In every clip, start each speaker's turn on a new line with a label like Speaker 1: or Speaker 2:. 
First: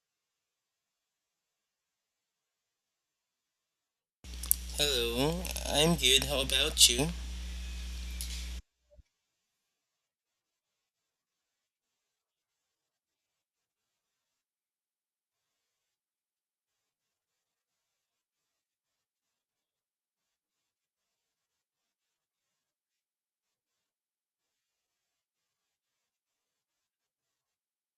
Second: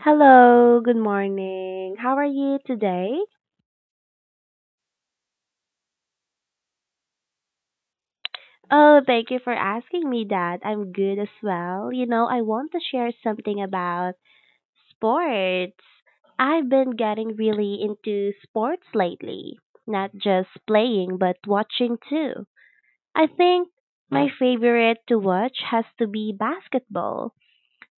Speaker 1: Hello, good morning. How are you today?
Speaker 2: Hello, I'm good. How about you?
Speaker 1: Oh, thank you for asking me that. I'm good as well. You know, I want to share something about sports. I've been getting really into sports lately, not just playing, but watching too. I think my favorite to watch has to be basketball.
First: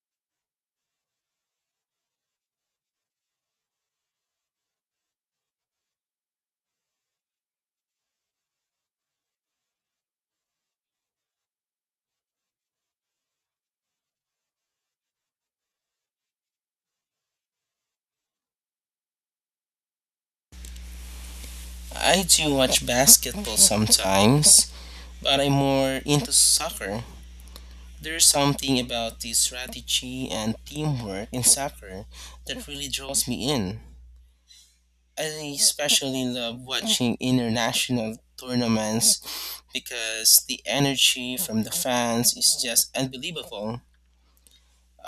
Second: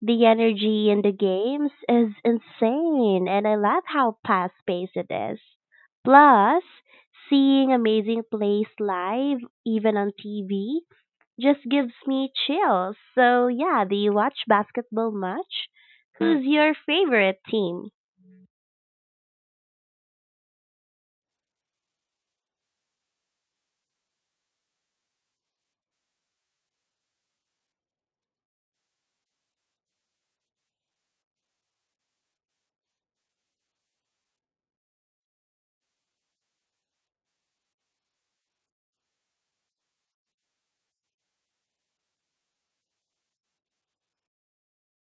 Speaker 1: The energy in the games is insane, and I love how fast paced it is. Plus, seeing amazing plays live, even on TV, just gives me chills. So, yeah, do you watch basketball much? Who's your favorite team?
Speaker 2: I do watch basketball sometimes, but I'm more into soccer. There's something about the strategy and teamwork in soccer that really draws me in. I especially love watching international tournaments because the energy from the fans is just unbelievable.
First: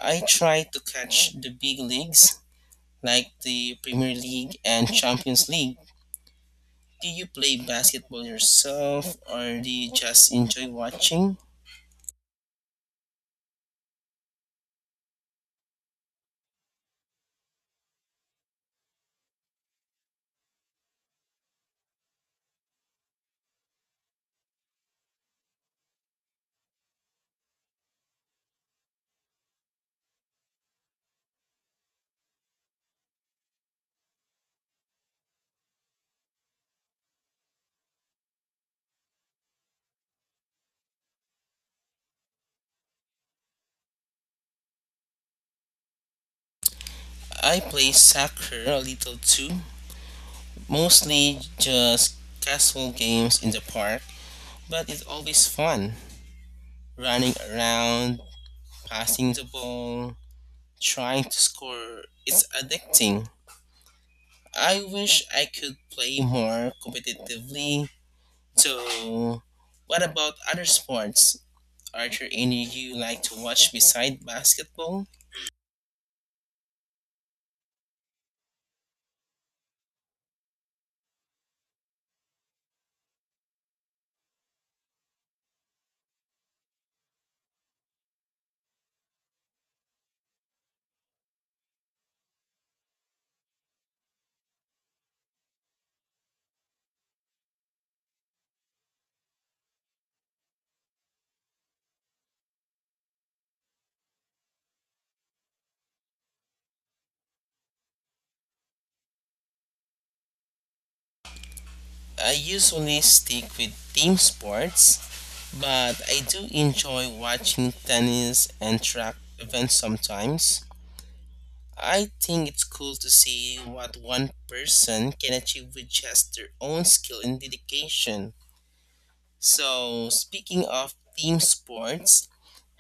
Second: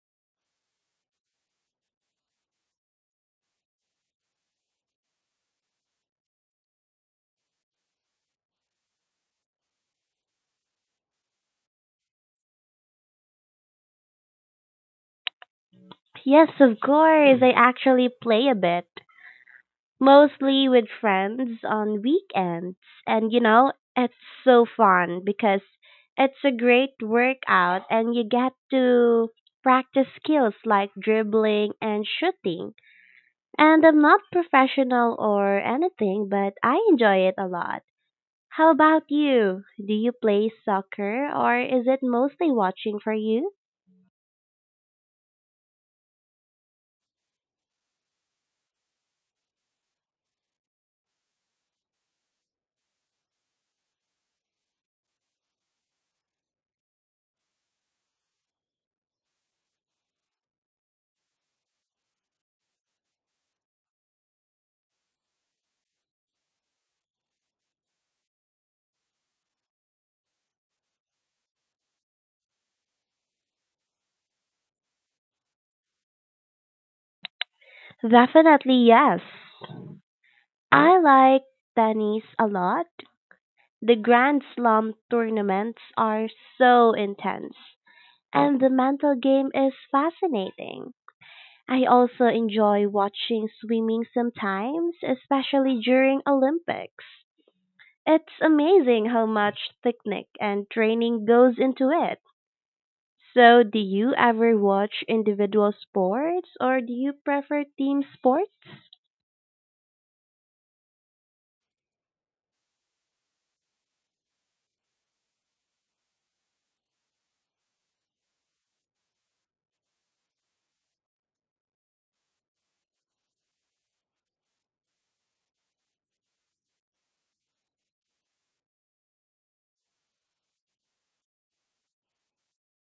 Speaker 2: I try to catch the big leagues like the Premier League and Champions League. Do you play basketball yourself or do you just enjoy watching?
Speaker 1: Yes, of course. I actually play a bit, mostly with friends on weekends. And you know, it's so fun because it's a great workout and you get to practice skills like dribbling and shooting. And I'm not professional or anything, but I enjoy it a lot. How about you? Do you play soccer or is it mostly watching for you?
Speaker 2: I play soccer a little too, mostly just casual games in the park, but it's always fun. Running around, passing the ball, trying to score, it's addicting. I wish I could play more competitively. So, what about other sports? Are there any you like to watch beside basketball?
Speaker 1: Definitely yes. I like tennis a lot. The Grand Slam tournaments are so intense, and the mental game is fascinating. I also enjoy watching swimming sometimes, especially during Olympics. It's amazing how much technique and training goes into it. So, do you ever watch individual sports or do you prefer team sports?
Speaker 2: I usually stick with team sports, but I do enjoy watching tennis and track events sometimes. I think it's cool to see what one person can achieve with just their own skill and dedication. So, speaking of team sports,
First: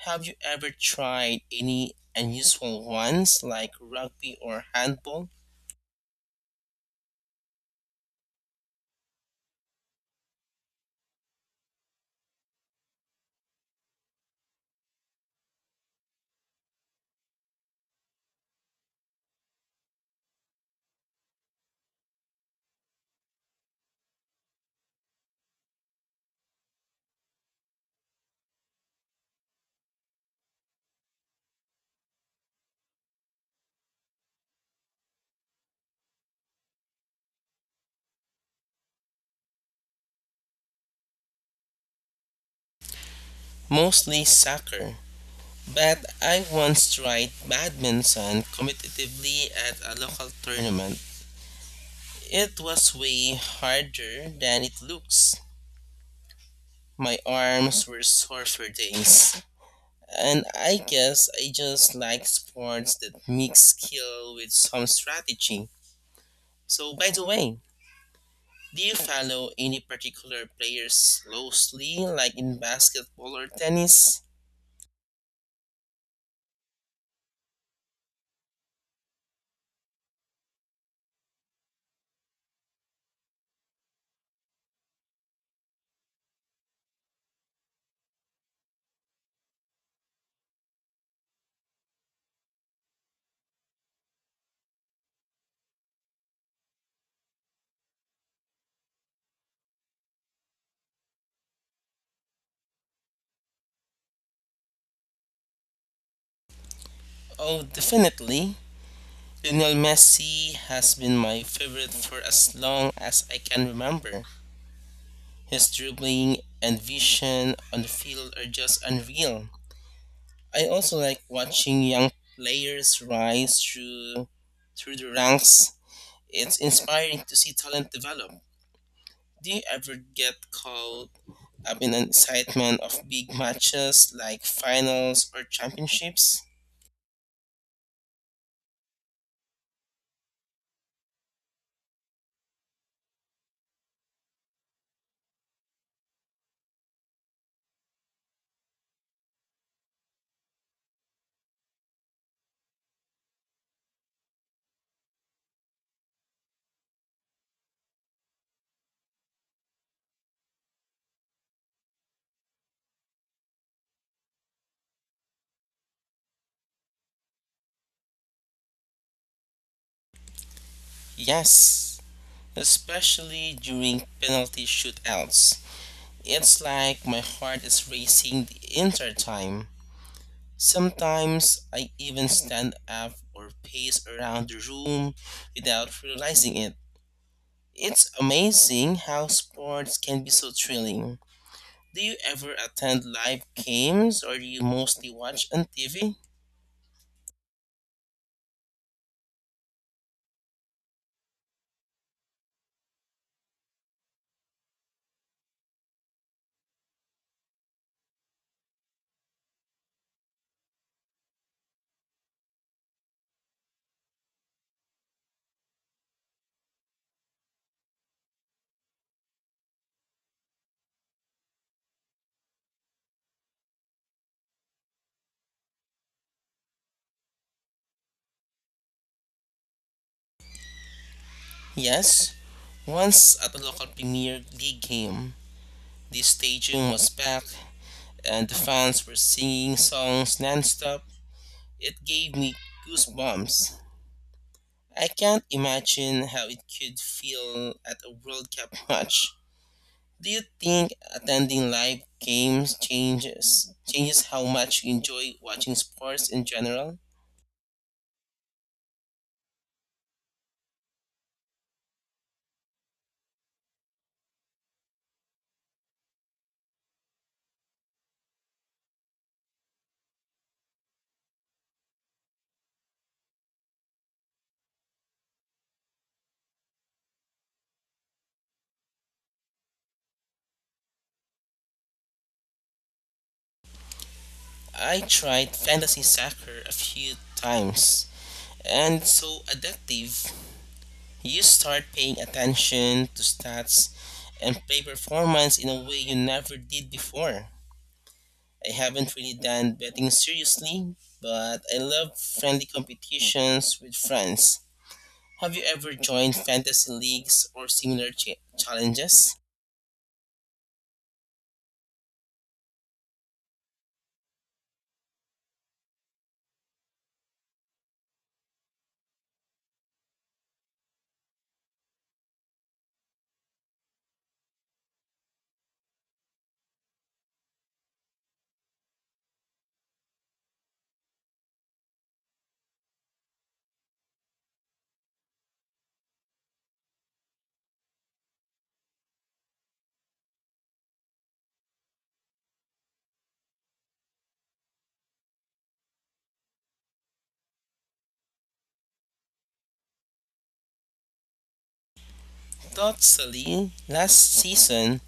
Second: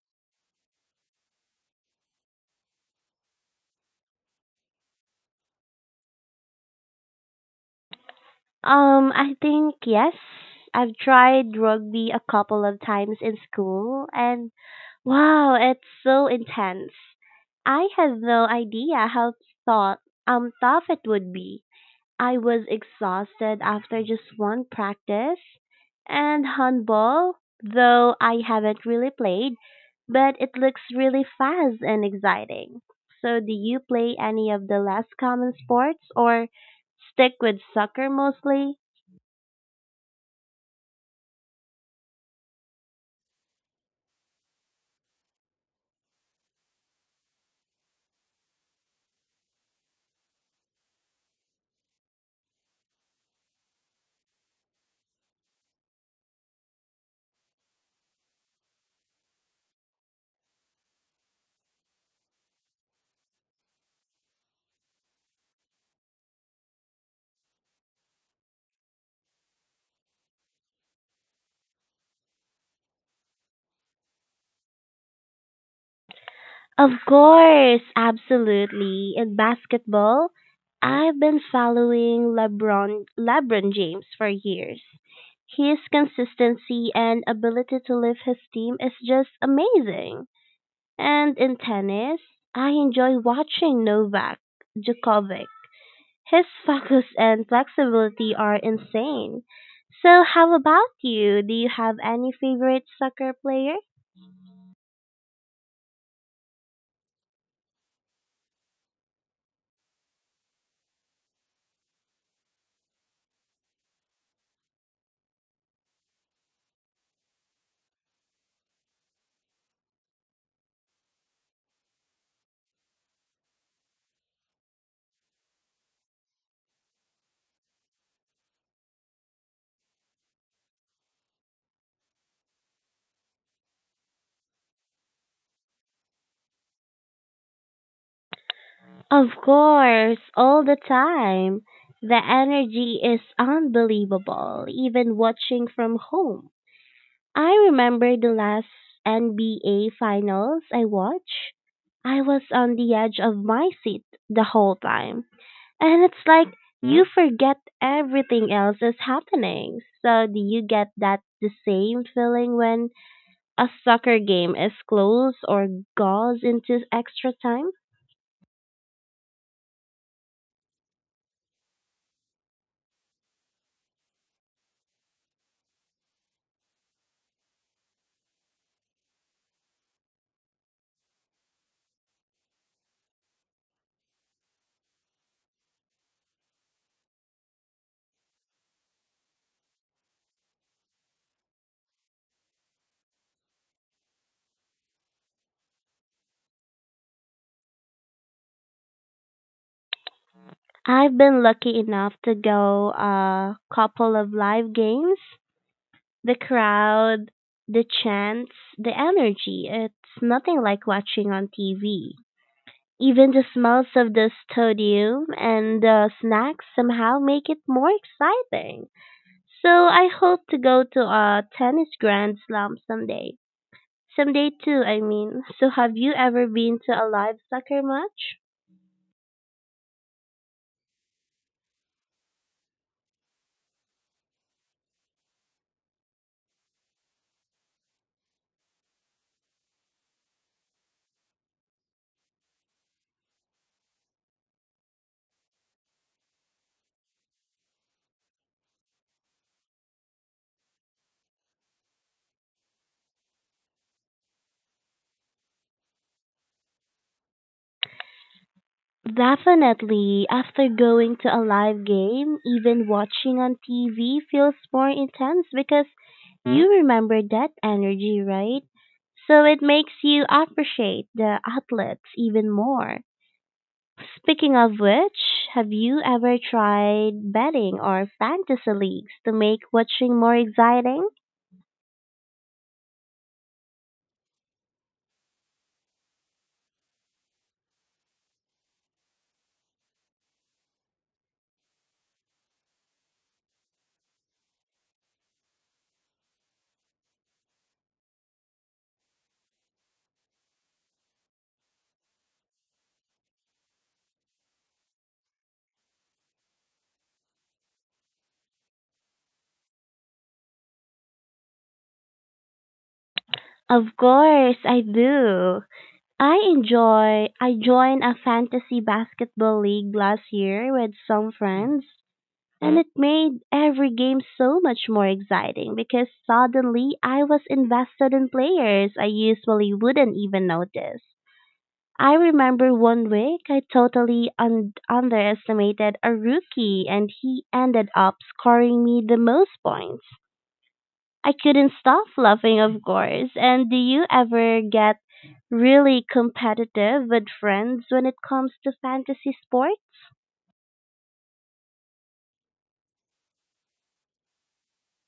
Speaker 2: have you ever tried any unusual ones like rugby or handball?
Speaker 1: I think yes. I've tried rugby a couple of times in school, and wow, it's so intense. I had no idea how thought tough it would be. I was exhausted after just one practice. And handball, though I haven't really played, but it looks really fast and exciting. So do you play any of the less common sports or stick with soccer mostly?
Speaker 2: Mostly soccer. But I once tried badminton competitively at a local tournament. It was way harder than it looks. My arms were sore for days. And I guess I just like sports that mix skill with some strategy. So, by the way, do you follow any particular players closely, like in basketball or tennis?
Speaker 1: Of course, absolutely. In basketball, I've been following LeBron James for years. His consistency and ability to lift his team is just amazing. And in tennis, I enjoy watching Novak Djokovic. His focus and flexibility are insane. So, how about you? Do you have any favorite soccer players?
Speaker 2: Oh, definitely. Lionel Messi has been my favorite for as long as I can remember. His dribbling and vision on the field are just unreal. I also like watching young players rise through the ranks. It's inspiring to see talent develop. Do you ever get caught up in the excitement of big matches like finals or championships?
Speaker 1: Of course, all the time. The energy is unbelievable, even watching from home. I remember the last NBA finals I watched. I was on the edge of my seat the whole time. And it's like you forget everything else is happening. So, do you get that the same feeling when a soccer game is close or goes into extra time?
Speaker 2: Yes, especially during penalty shootouts. It's like my heart is racing the entire time. Sometimes I even stand up or pace around the room without realizing it. It's amazing how sports can be so thrilling. Do you ever attend live games or do you mostly watch on TV?
Speaker 1: I've been lucky enough to go a couple of live games. The crowd, the chants, the energy, it's nothing like watching on TV. Even the smells of the stadium and the snacks somehow make it more exciting. So I hope to go to a tennis grand slam someday. Someday too, I mean. So have you ever been to a live soccer match?
Speaker 2: Yes, once at a local Premier League game, the stadium was packed and the fans were singing songs nonstop. It gave me goosebumps. I can't imagine how it could feel at a World Cup match. Do you think attending live games changes how much you enjoy watching sports in general?
Speaker 1: Definitely, after going to a live game, even watching on TV feels more intense because, Hmm? you remember that energy, right? So it makes you appreciate the outlets even more. Speaking of which, have you ever tried betting or fantasy leagues to make watching more exciting?
Speaker 2: I tried fantasy soccer a few times and it's so addictive. You start paying attention to stats and play performance in a way you never did before. I haven't really done betting seriously, but I love friendly competitions with friends. Have you ever joined fantasy leagues or similar challenges?
Speaker 1: Of course, I do. I joined a fantasy basketball league last year with some friends, and it made every game so much more exciting because suddenly I was invested in players I usually wouldn't even notice. I remember one week I totally underestimated a rookie and he ended up scoring me the most points. I couldn't stop laughing, of course. And do you ever get really competitive with friends when it comes to fantasy sports?
Speaker 2: Totally, last season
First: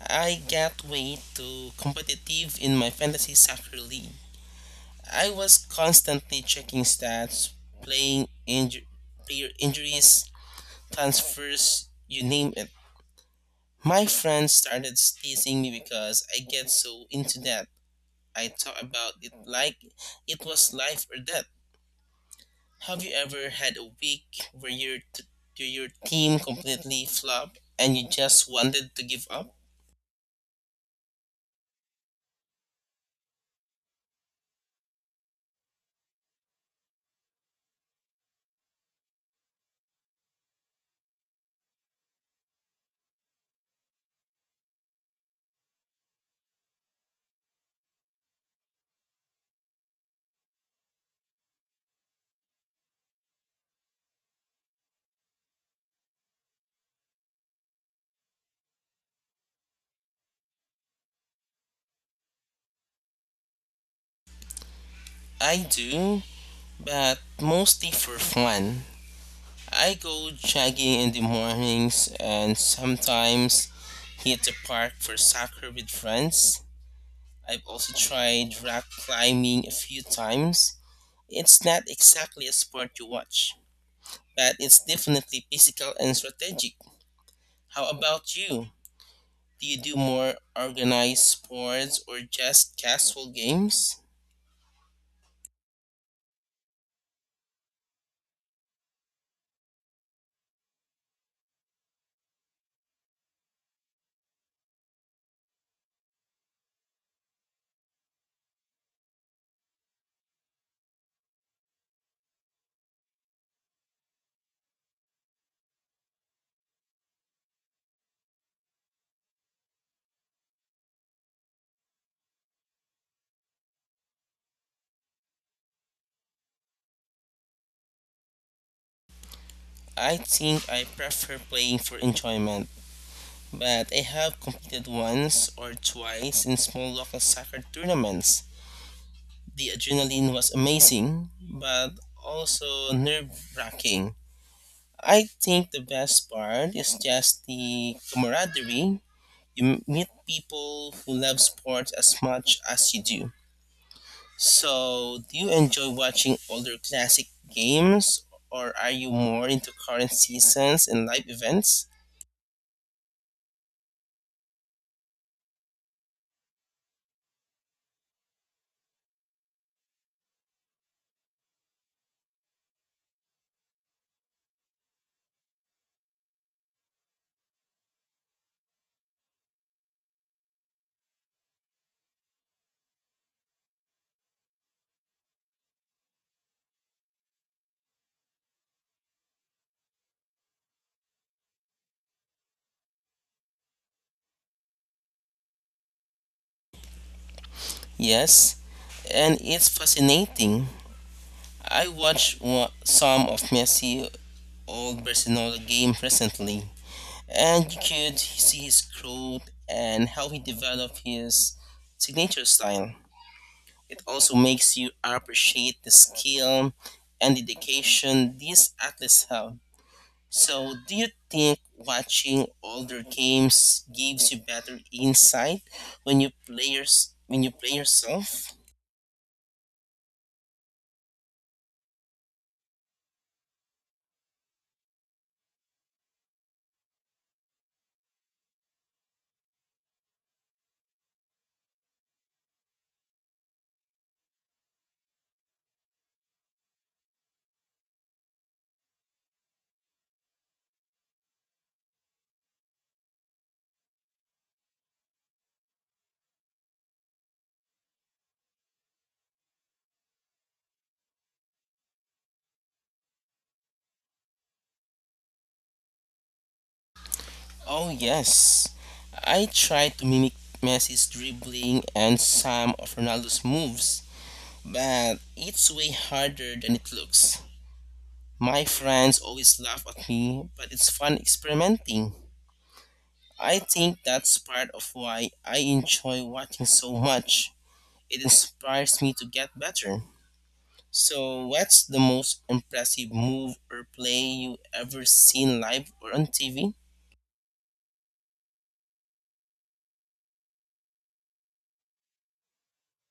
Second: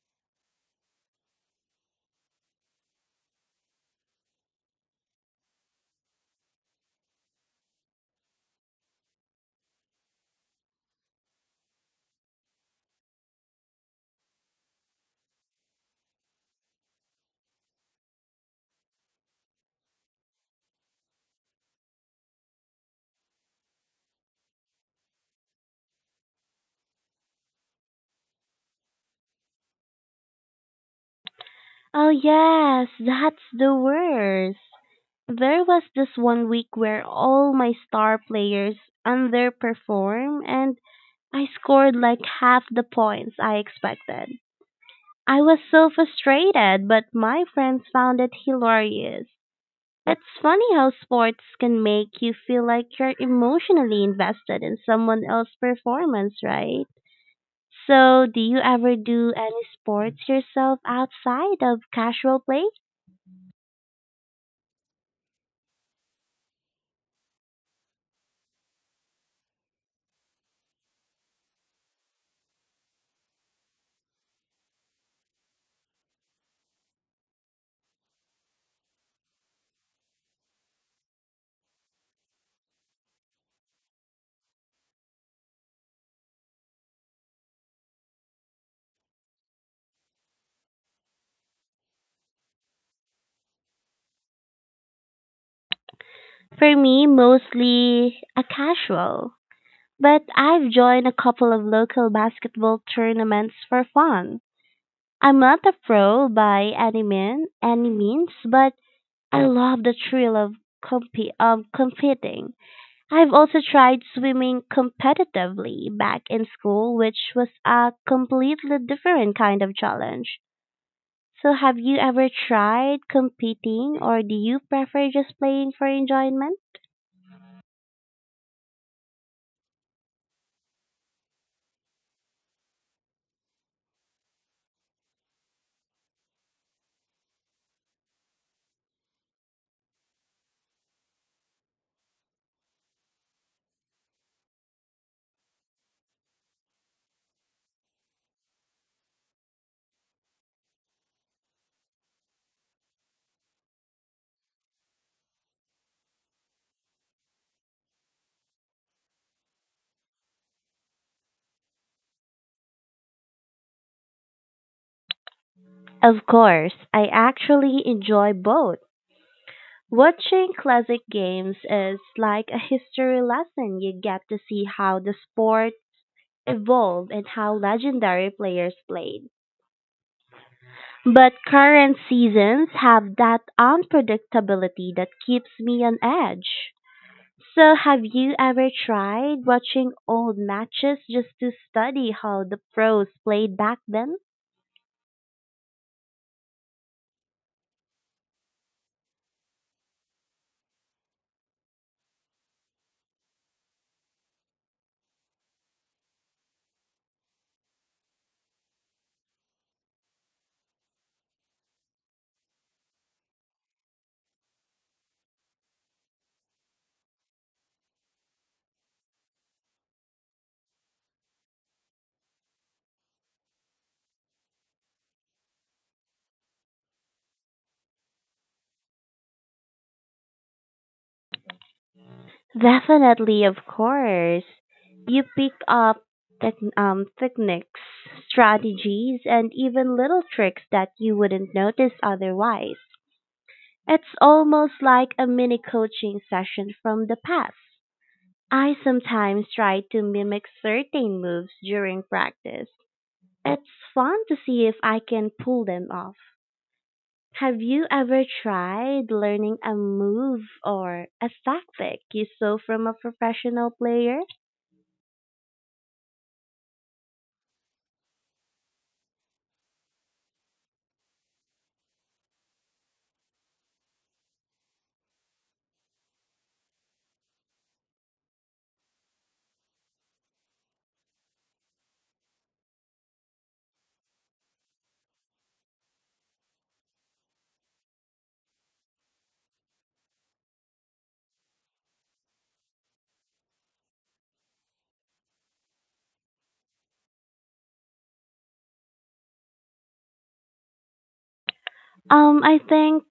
Speaker 2: I got way too competitive in my fantasy soccer league. I was constantly checking stats, playing inju- player injuries, transfers, you name it. My friends started teasing me because I get so into that. I talk about it like it was life or death. Have you ever had a week where your team completely flopped and you just wanted to give up?
Speaker 1: Oh, yes, that's the worst. There was this one week where all my star players underperformed and I scored like half the points I expected. I was so frustrated, but my friends found it hilarious. It's funny how sports can make you feel like you're emotionally invested in someone else's performance, right? So, do you ever do any sports yourself outside of casual play?
Speaker 2: I do, but mostly for fun. I go jogging in the mornings and sometimes hit the park for soccer with friends. I've also tried rock climbing a few times. It's not exactly a sport you watch, that is definitely physical and strategic. How about you? Do you do more organized sports or just casual games?
Speaker 1: For me, mostly a casual. But I've joined a couple of local basketball tournaments for fun. I'm not a pro by any means, but I love the thrill of comp- competing. I've also tried swimming competitively back in school, which was a completely different kind of challenge. So, have you ever tried competing, or do you prefer just playing for enjoyment?
Speaker 2: I think I prefer playing for enjoyment, but I have competed once or twice in small local soccer tournaments. The adrenaline was amazing, but also nerve wracking. I think the best part is just the camaraderie. You meet people who love sports as much as you do. So, do you enjoy watching older classic games or are you more into current seasons and live events?
Speaker 1: Of course, I actually enjoy both. Watching classic games is like a history lesson. You get to see how the sport evolved and how legendary players played. But current seasons have that unpredictability that keeps me on edge. So, have you ever tried watching old matches just to study how the pros played back then?
Speaker 2: Yes, and it's fascinating. I some of Messi old Barcelona game recently, and you could see his growth and how he developed his signature style. It also makes you appreciate the skill and dedication these athletes have. So, do you think watching older games gives you better insight when you play yourself?
Speaker 1: Definitely, of course. You pick up techniques, strategies, and even little tricks that you wouldn't notice otherwise. It's almost like a mini coaching session from the past. I sometimes try to mimic certain moves during practice. It's fun to see if I can pull them off. Have you ever tried learning a move or a tactic you saw from a professional player?
Speaker 2: Oh yes, I try to mimic Messi's dribbling and some of Ronaldo's moves, but it's way harder than it looks. My friends always laugh at me, but it's fun experimenting. I think that's part of why I enjoy watching so much. It inspires me to get better. So, what's the most impressive move or play you ever seen live or on TV?
Speaker 1: I think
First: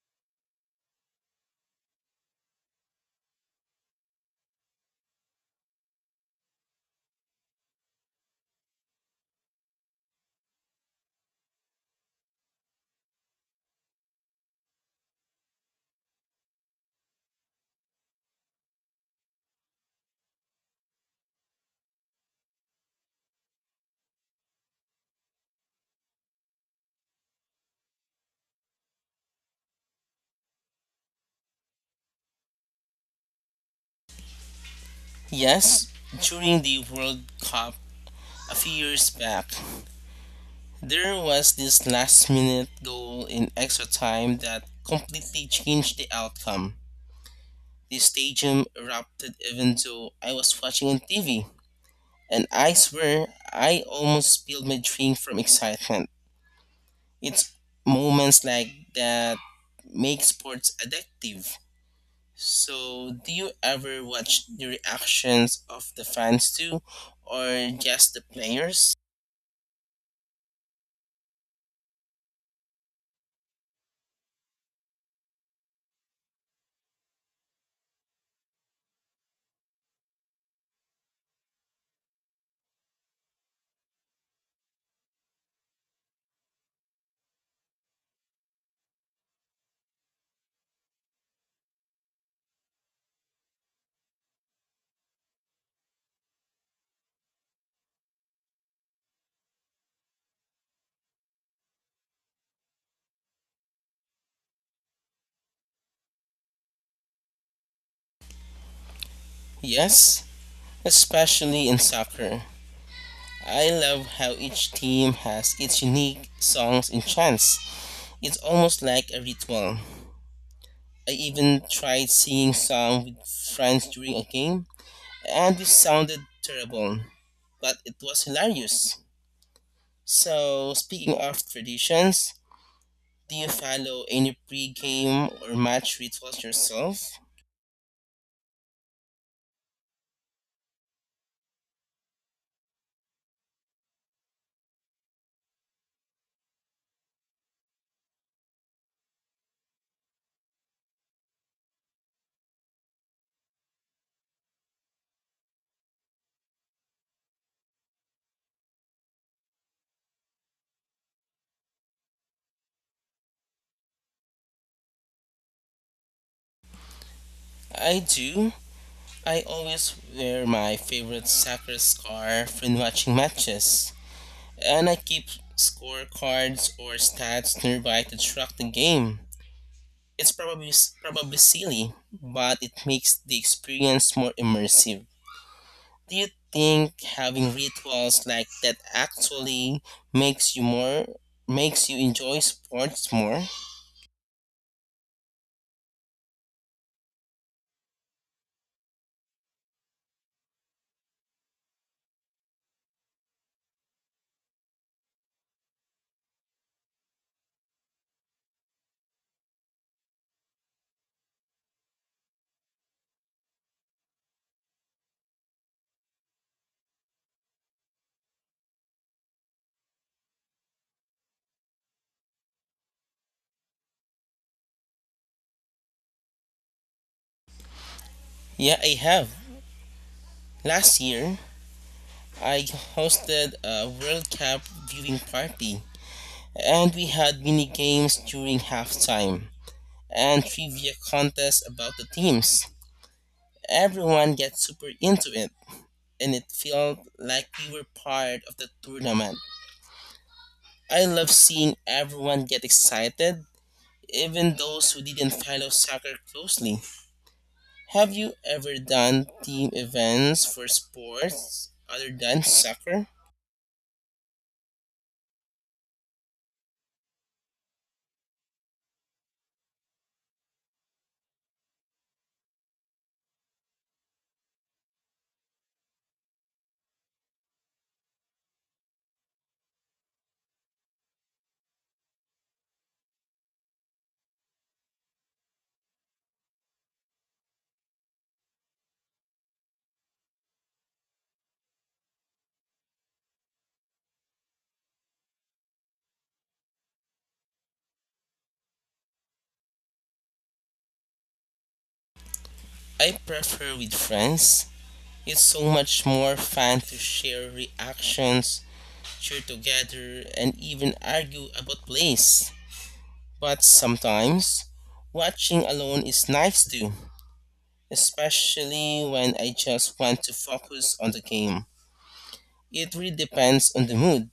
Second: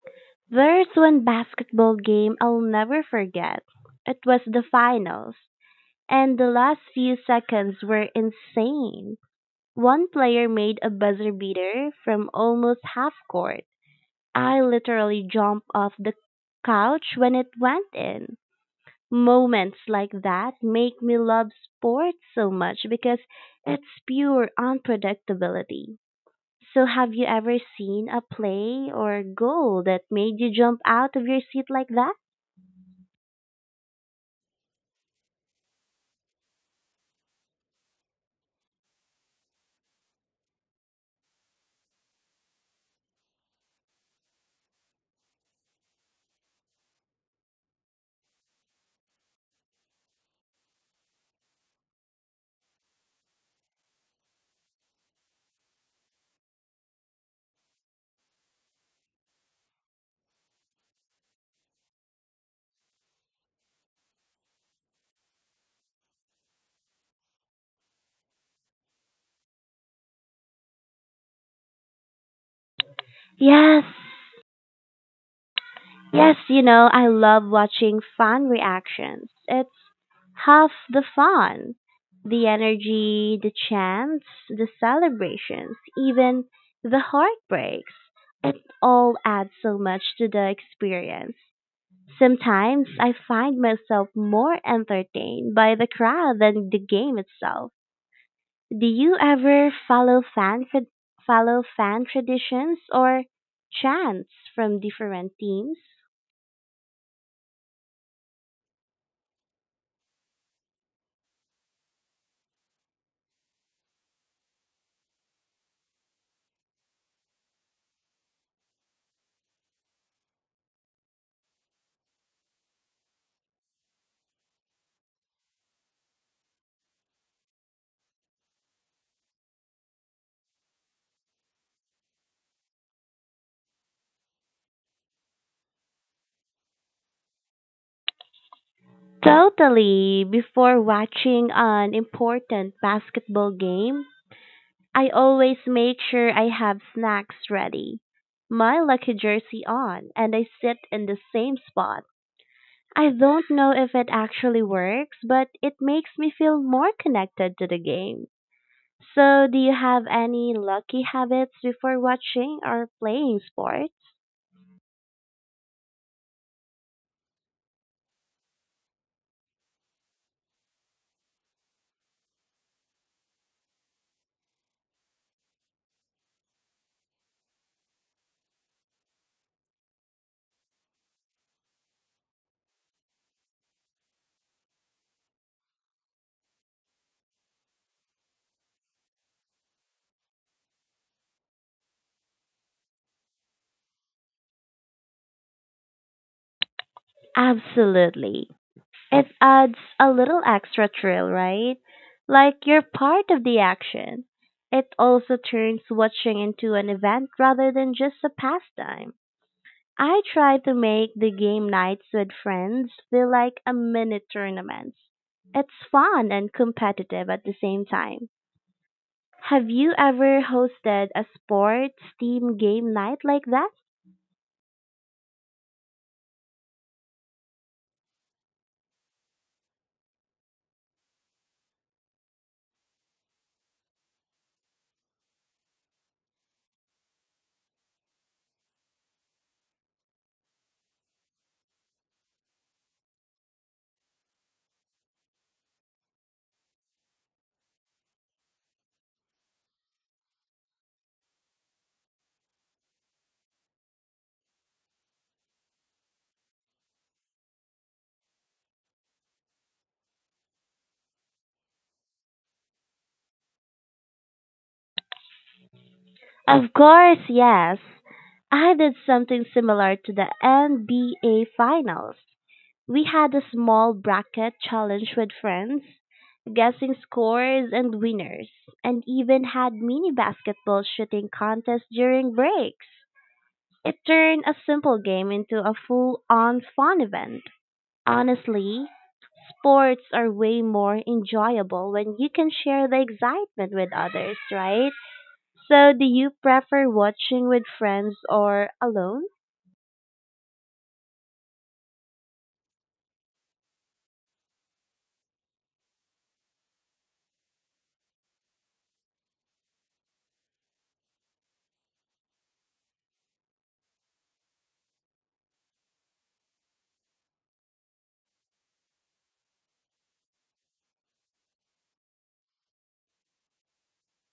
Speaker 1: there's one basketball game I'll never forget. It was the finals, and the last few seconds were insane. One player made a buzzer beater from almost half court. I literally jumped off the couch when it went in. Moments like that make me love sports so much because it's pure unpredictability. So have you ever seen a play or goal that made you jump out of your seat like that?
Speaker 2: Yes, during the World Cup a few years back, there was this last minute goal in extra time that completely changed the outcome. The stadium erupted even though I was watching on TV, and I swear I almost spilled my drink from excitement. It's moments like that make sports addictive. So, do you ever watch the reactions of the fans too, or just the players?
Speaker 1: Yes. Yes, you know, I love watching fan reactions. It's half the fun. The energy, the chants, the celebrations, even the heartbreaks. It all adds so much to the experience. Sometimes I find myself more entertained by the crowd than the game itself. Do you ever follow follow fan traditions or chants from different teams?
Speaker 2: Yes, especially in soccer. I love how each team has its unique songs and chants. It's almost like a ritual. I even tried singing song with friends during a game, and we sounded terrible, but it was hilarious. So, speaking of traditions, do you follow any pre-game or match rituals yourself?
Speaker 1: Totally. Before watching an important basketball game, I always make sure I have snacks ready, my lucky jersey on, and I sit in the same spot. I don't know if it actually works, but it makes me feel more connected to the game. So, do you have any lucky habits before watching or playing sports?
Speaker 2: I do. I always wear my favorite soccer scarf when watching matches, and I keep scorecards or stats nearby to track the game. It's probably silly, but it makes the experience more immersive. Do you think having rituals like that actually makes you more makes you enjoy sports more?
Speaker 1: Absolutely. It adds a little extra thrill, right? Like you're part of the action. It also turns watching into an event rather than just a pastime. I try to make the game nights with friends feel like a mini tournament. It's fun and competitive at the same time. Have you ever hosted a sports team game night like that?
Speaker 2: Yeah, I have. Last year, I hosted a World Cup viewing party, and we had mini games during halftime and trivia contests about the teams. Everyone got super into it, and it felt like we were part of the tournament. I love seeing everyone get excited, even those who didn't follow soccer closely. Have you ever done team events for sports other than soccer?
Speaker 1: Of course, yes. I did something similar to the NBA Finals. We had a small bracket challenge with friends, guessing scores and winners, and even had mini basketball shooting contests during breaks. It turned a simple game into a full on fun event. Honestly, sports are way more enjoyable when you can share the excitement with others, right? So, do you prefer watching with friends or alone?
Speaker 2: I prefer with friends. It's so much more fun to share reactions, cheer together, and even argue about plays. But sometimes, watching alone is nice too, especially when I just want to focus on the game. It really depends on the mood.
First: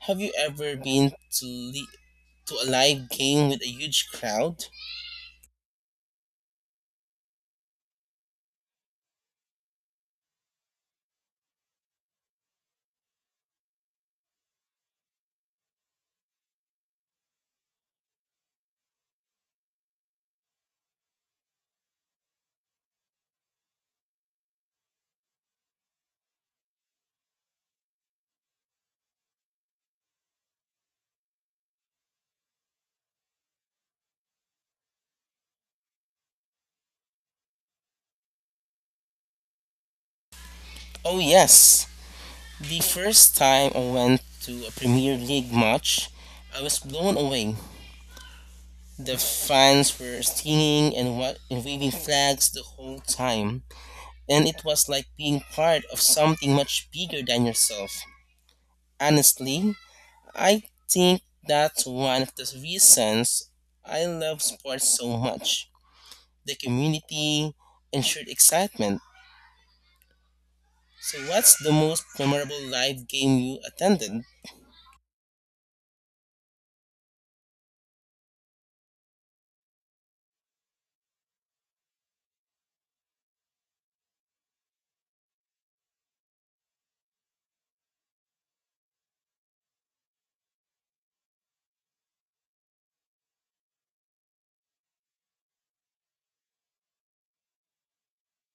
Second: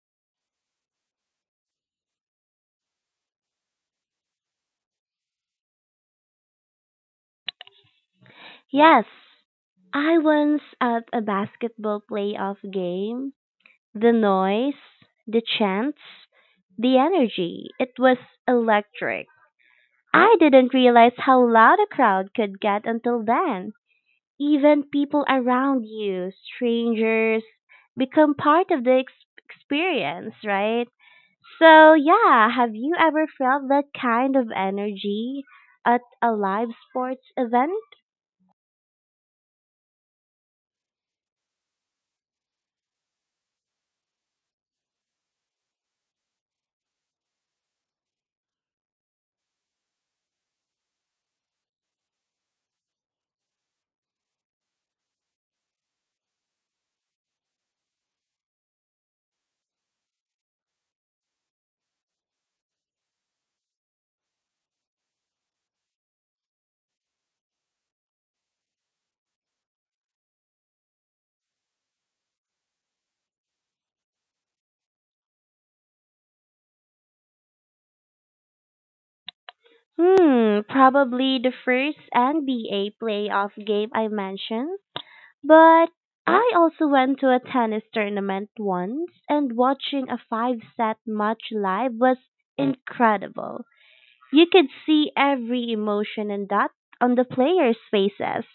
Speaker 2: Have you ever to a live game with a huge crowd?
Speaker 1: Yes, I once at a basketball playoff game, the noise, the chants, the energy, it was electric. I didn't realize how loud a crowd could get until then. Even people around you, strangers, become part of the experience, right? So, yeah, have you ever felt that kind of energy at a live sports event?
Speaker 2: Oh, yes. The first time I went to a Premier League match, I was blown away. The fans were singing and waving flags the whole time, and it was like being part of something much bigger than yourself. Honestly, I think that's one of the reasons I love sports so much, the community and shared excitement. So, what's the most memorable live game you attended?
Speaker 1: Hmm, probably the first NBA playoff game I mentioned. But I also went to a tennis tournament once, and watching a five set match live was incredible. You could see every emotion and that on the players' faces.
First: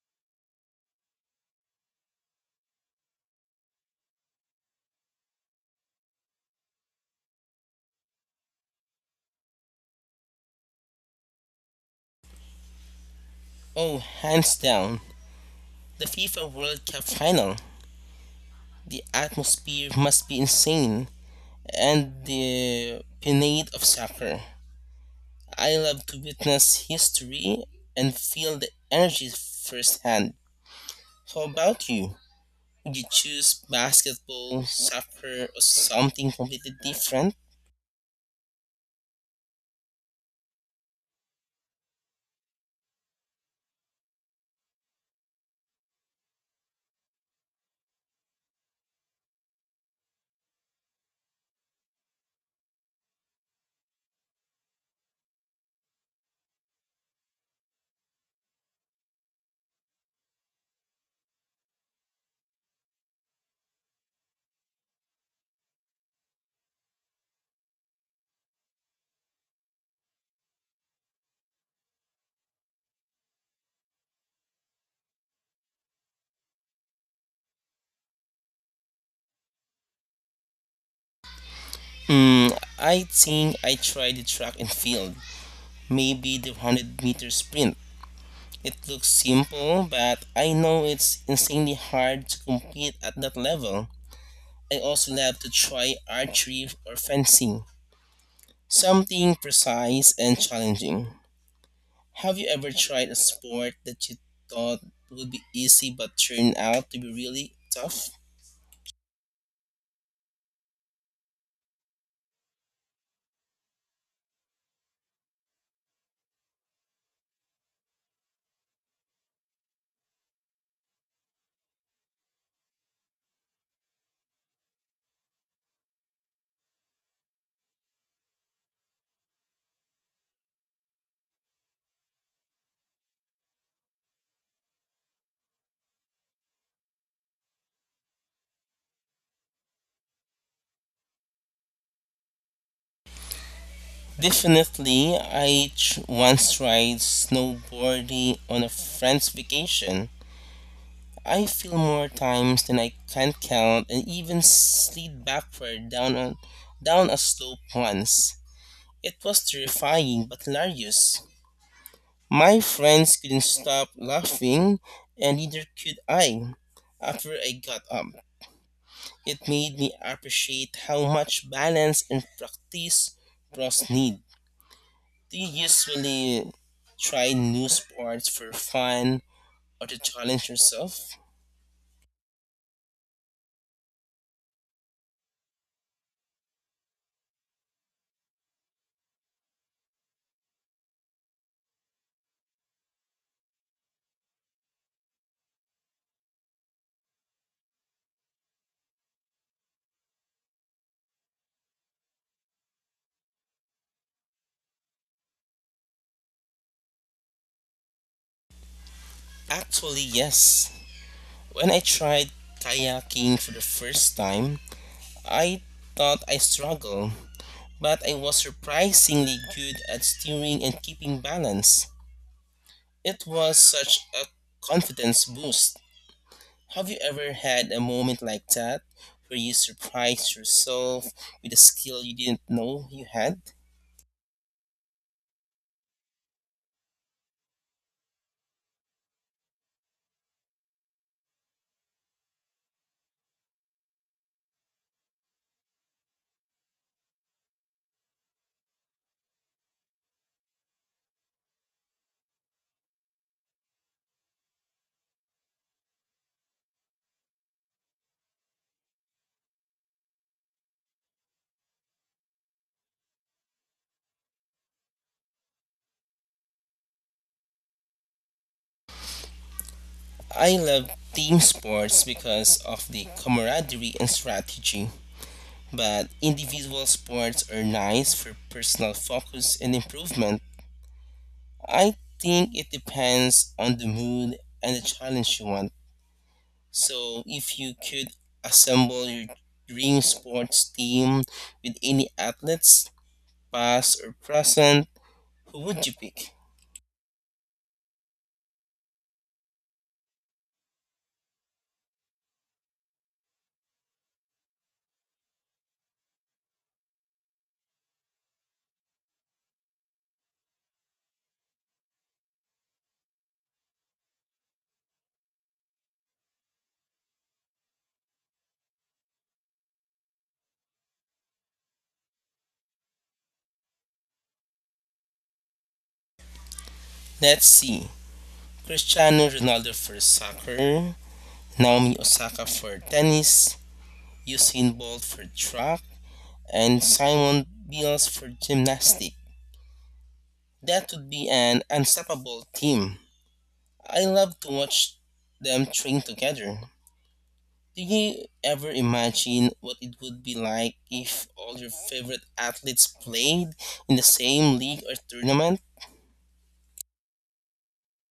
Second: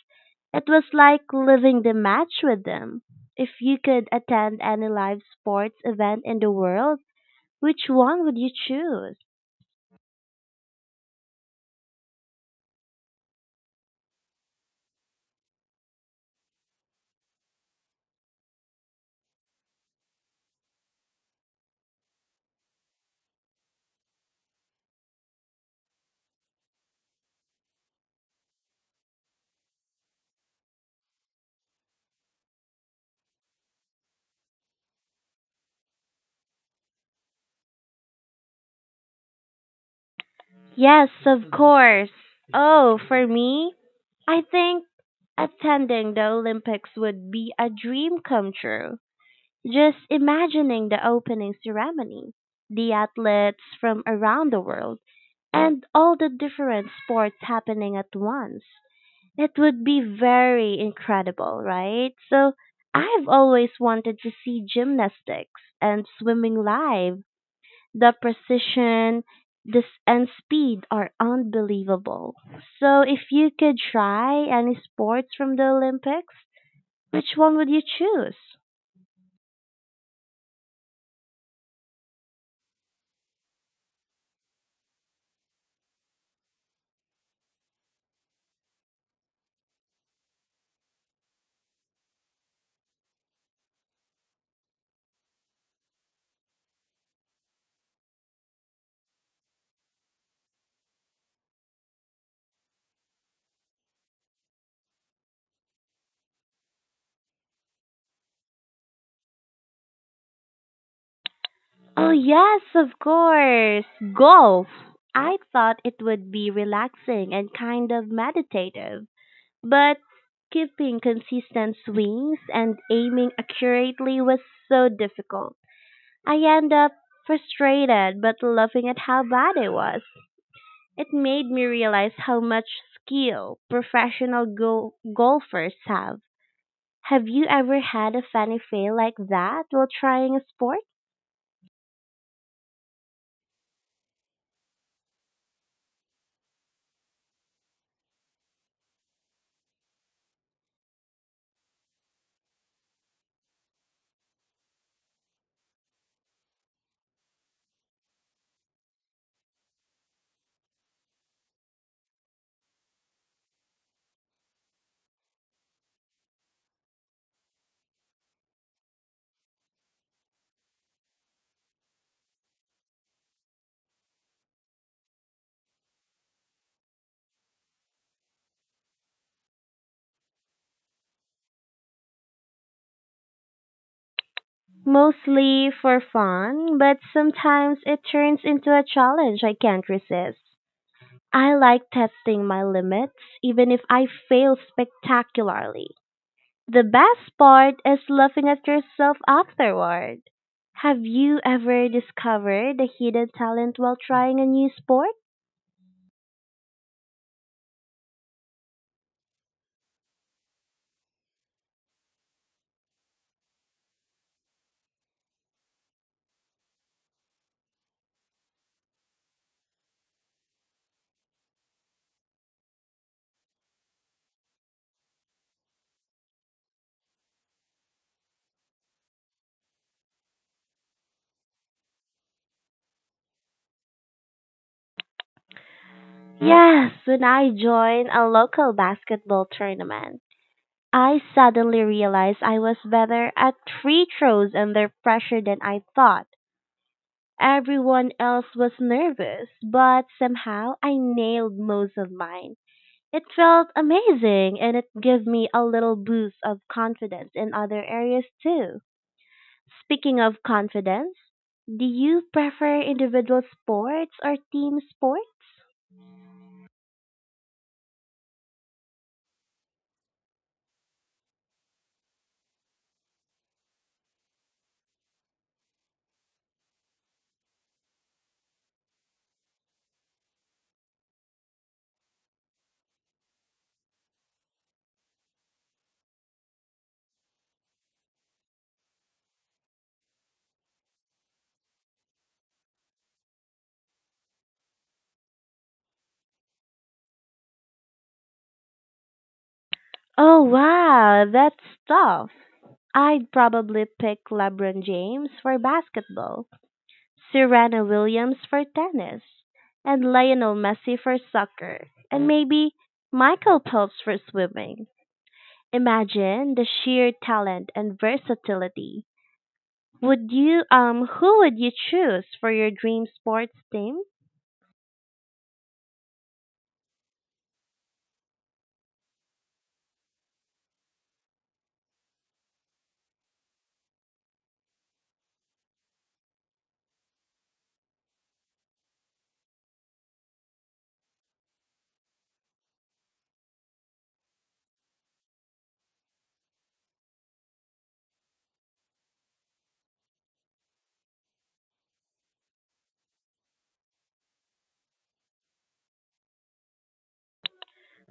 Speaker 1: It was like living the match with them. If you could attend any live sports event in the world, which one would you choose?
Speaker 2: Oh, hands down. The FIFA World Cup final, the atmosphere must be insane and the pinade of soccer. I love to witness history and feel the energy firsthand. How about you? Would you choose basketball, soccer, or something completely different?
Speaker 1: Yes, of course. Oh, for me, I think attending the Olympics would be a dream come true. Just imagining the opening ceremony, the athletes from around the world and all the different sports happening at once. It would be very incredible, right? So I've always wanted to see gymnastics and swimming live. The precision this and speed are unbelievable. So if you could try any sports from the Olympics, which one would you choose?
Speaker 2: Hmm, I think I try the track and field, maybe the 100-meter meter sprint. It looks simple, but I know it's insanely hard to compete at that level. I also love to try archery or fencing, something precise and challenging. Have you ever tried a sport that you thought would be easy but turned out to be really tough?
Speaker 1: Oh yes, of course. Golf. I thought it would be relaxing and kind of meditative. But keeping consistent swings and aiming accurately was so difficult. I ended up frustrated but laughing at how bad I was. It made me realize how much skill professional golfers have. Have you ever had a funny fail like that while trying a sport?
Speaker 2: Definitely, once tried snowboarding on a friend's vacation. I fell more times than I can count and even slid down a slope once. It was terrifying but hilarious. My friends couldn't stop laughing, and neither could I. After I got up, it made me appreciate how much balance and practice pros need. Do you usually try new sports for fun or to challenge yourself?
Speaker 1: Mostly for fun, but sometimes it turns into a challenge I can't resist. I like testing my limits even if I fail spectacularly. The best part is laughing at yourself afterward. Have you ever discovered a hidden talent while trying a new sport?
Speaker 2: Actually, yes. When I tried kayaking for the first time, I thought I struggled, but I was surprisingly good at steering and keeping balance. It was such a confidence boost. Have you ever had a moment like that where you surprised yourself with a skill you didn't know you had?
Speaker 1: Yes, when I joined a local basketball tournament, I suddenly realized I was better at free throws under pressure than I thought. Everyone else was nervous, but somehow I nailed most of mine. It felt amazing and it gave me a little boost of confidence in other areas too. Speaking of confidence, do you prefer individual sports or team sports?
Speaker 2: I love team sports because of the camaraderie and strategy, but individual sports are nice for personal focus and improvement. I think it depends on the mood and the challenge you want. So, if you could assemble your dream sports team with any athletes, past or present, who would you pick?
Speaker 1: Oh wow, that's tough. I'd probably pick LeBron James for basketball, Serena Williams for tennis, and Lionel Messi for soccer, and maybe Michael Phelps for swimming. Imagine the sheer talent and versatility. Would you who would you choose for your dream sports team?
Speaker 2: Let's see. Cristiano Ronaldo for soccer, Naomi Osaka for tennis, Usain Bolt for track, and Simon Biles for gymnastics. That would be an unstoppable team. I love to watch them train together. Do you ever imagine what it would be like if all your favorite athletes played in the same league or tournament?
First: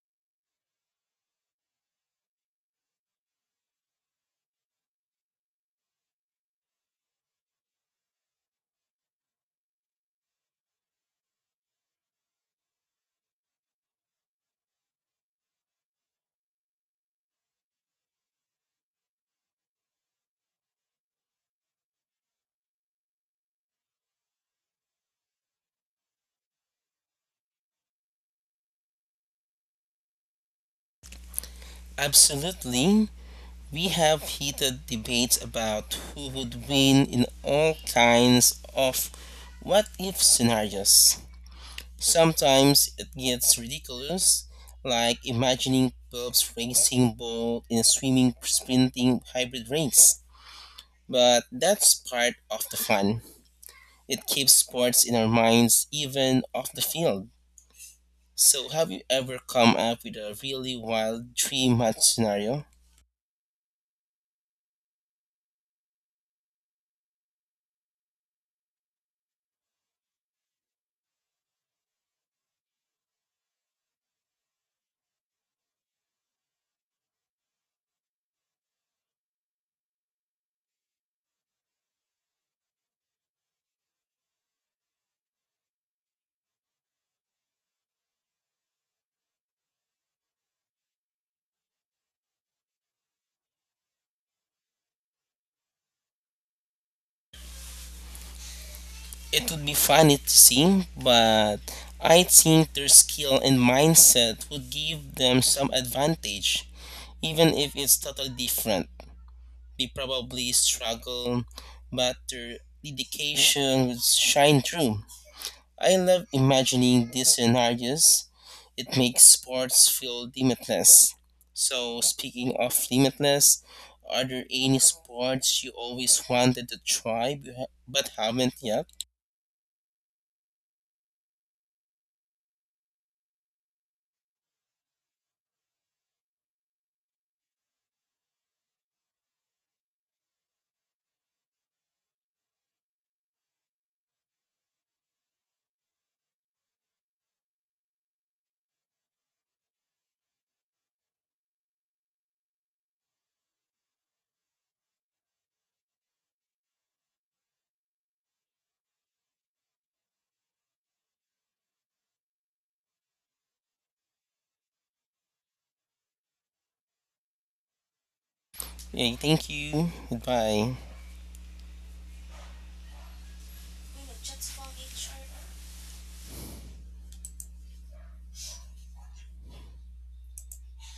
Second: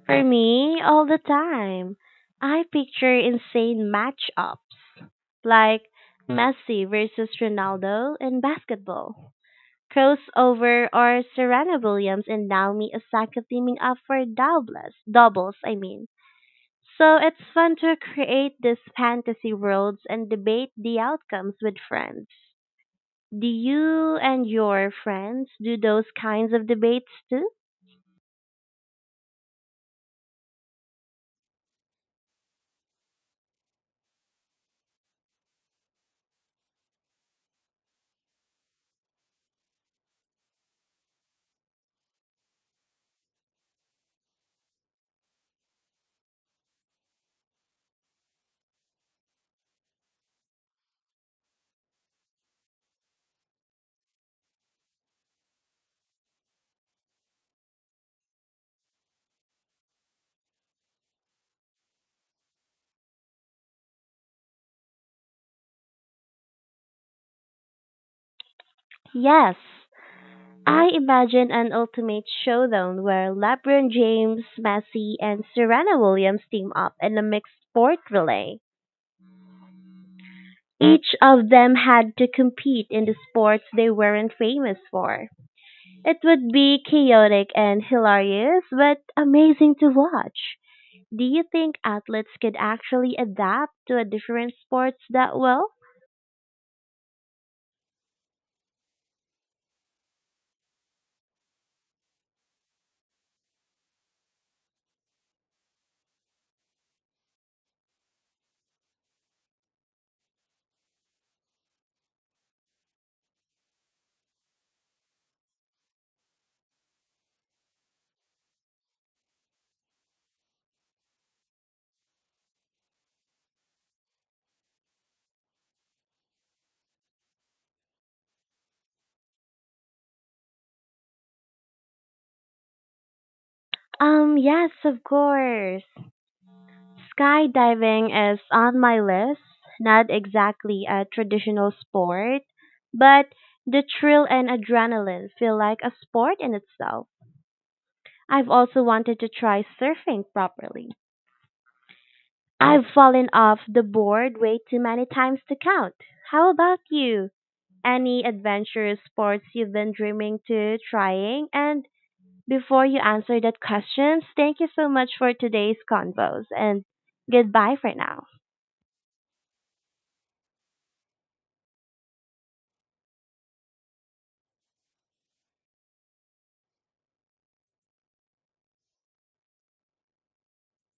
Speaker 1: For me, all the time. I picture insane matchups like Messi versus Ronaldo in basketball, crossover or Serena Williams and Naomi Osaka teaming up for I mean. So it's fun to create these fantasy worlds and debate the outcomes with friends. Do you and your friends do those kinds of debates too?
Speaker 2: Absolutely. We have heated debates about who would win in all kinds of what if scenarios. Sometimes it gets ridiculous, like imagining Bob's racing ball in a swimming sprinting hybrid race. But that's part of the fun. It keeps sports in our minds even off the field. So, have you ever come up with a really wild dream match scenario?
Speaker 1: Yes. I imagine an ultimate showdown where LeBron James, Messi, and Serena Williams team up in a mixed sport relay. Each of them had to compete in the sports they weren't famous for. It would be chaotic and hilarious, but amazing to watch. Do you think athletes could actually adapt to a different sports that well?
Speaker 2: It would be funny to see, but I think their skill and mindset would give them some advantage, even if it's totally different. They probably struggle, but their dedication would shine through. I love imagining these scenarios. It makes sports feel limitless. So, speaking of limitless, are there any sports you always wanted to try but haven't yet?
Speaker 1: Yes, of course. Skydiving is on my list. Not exactly a traditional sport, but the thrill and adrenaline feel like a sport in itself. I've also wanted to try surfing properly. I've fallen off the board way too many times to count. How about you? Any adventurous sports you've been dreaming to trying and before you answer that questions, thank you so much for today's convos and goodbye for now.
Speaker 2: Yeah, thank you. Goodbye.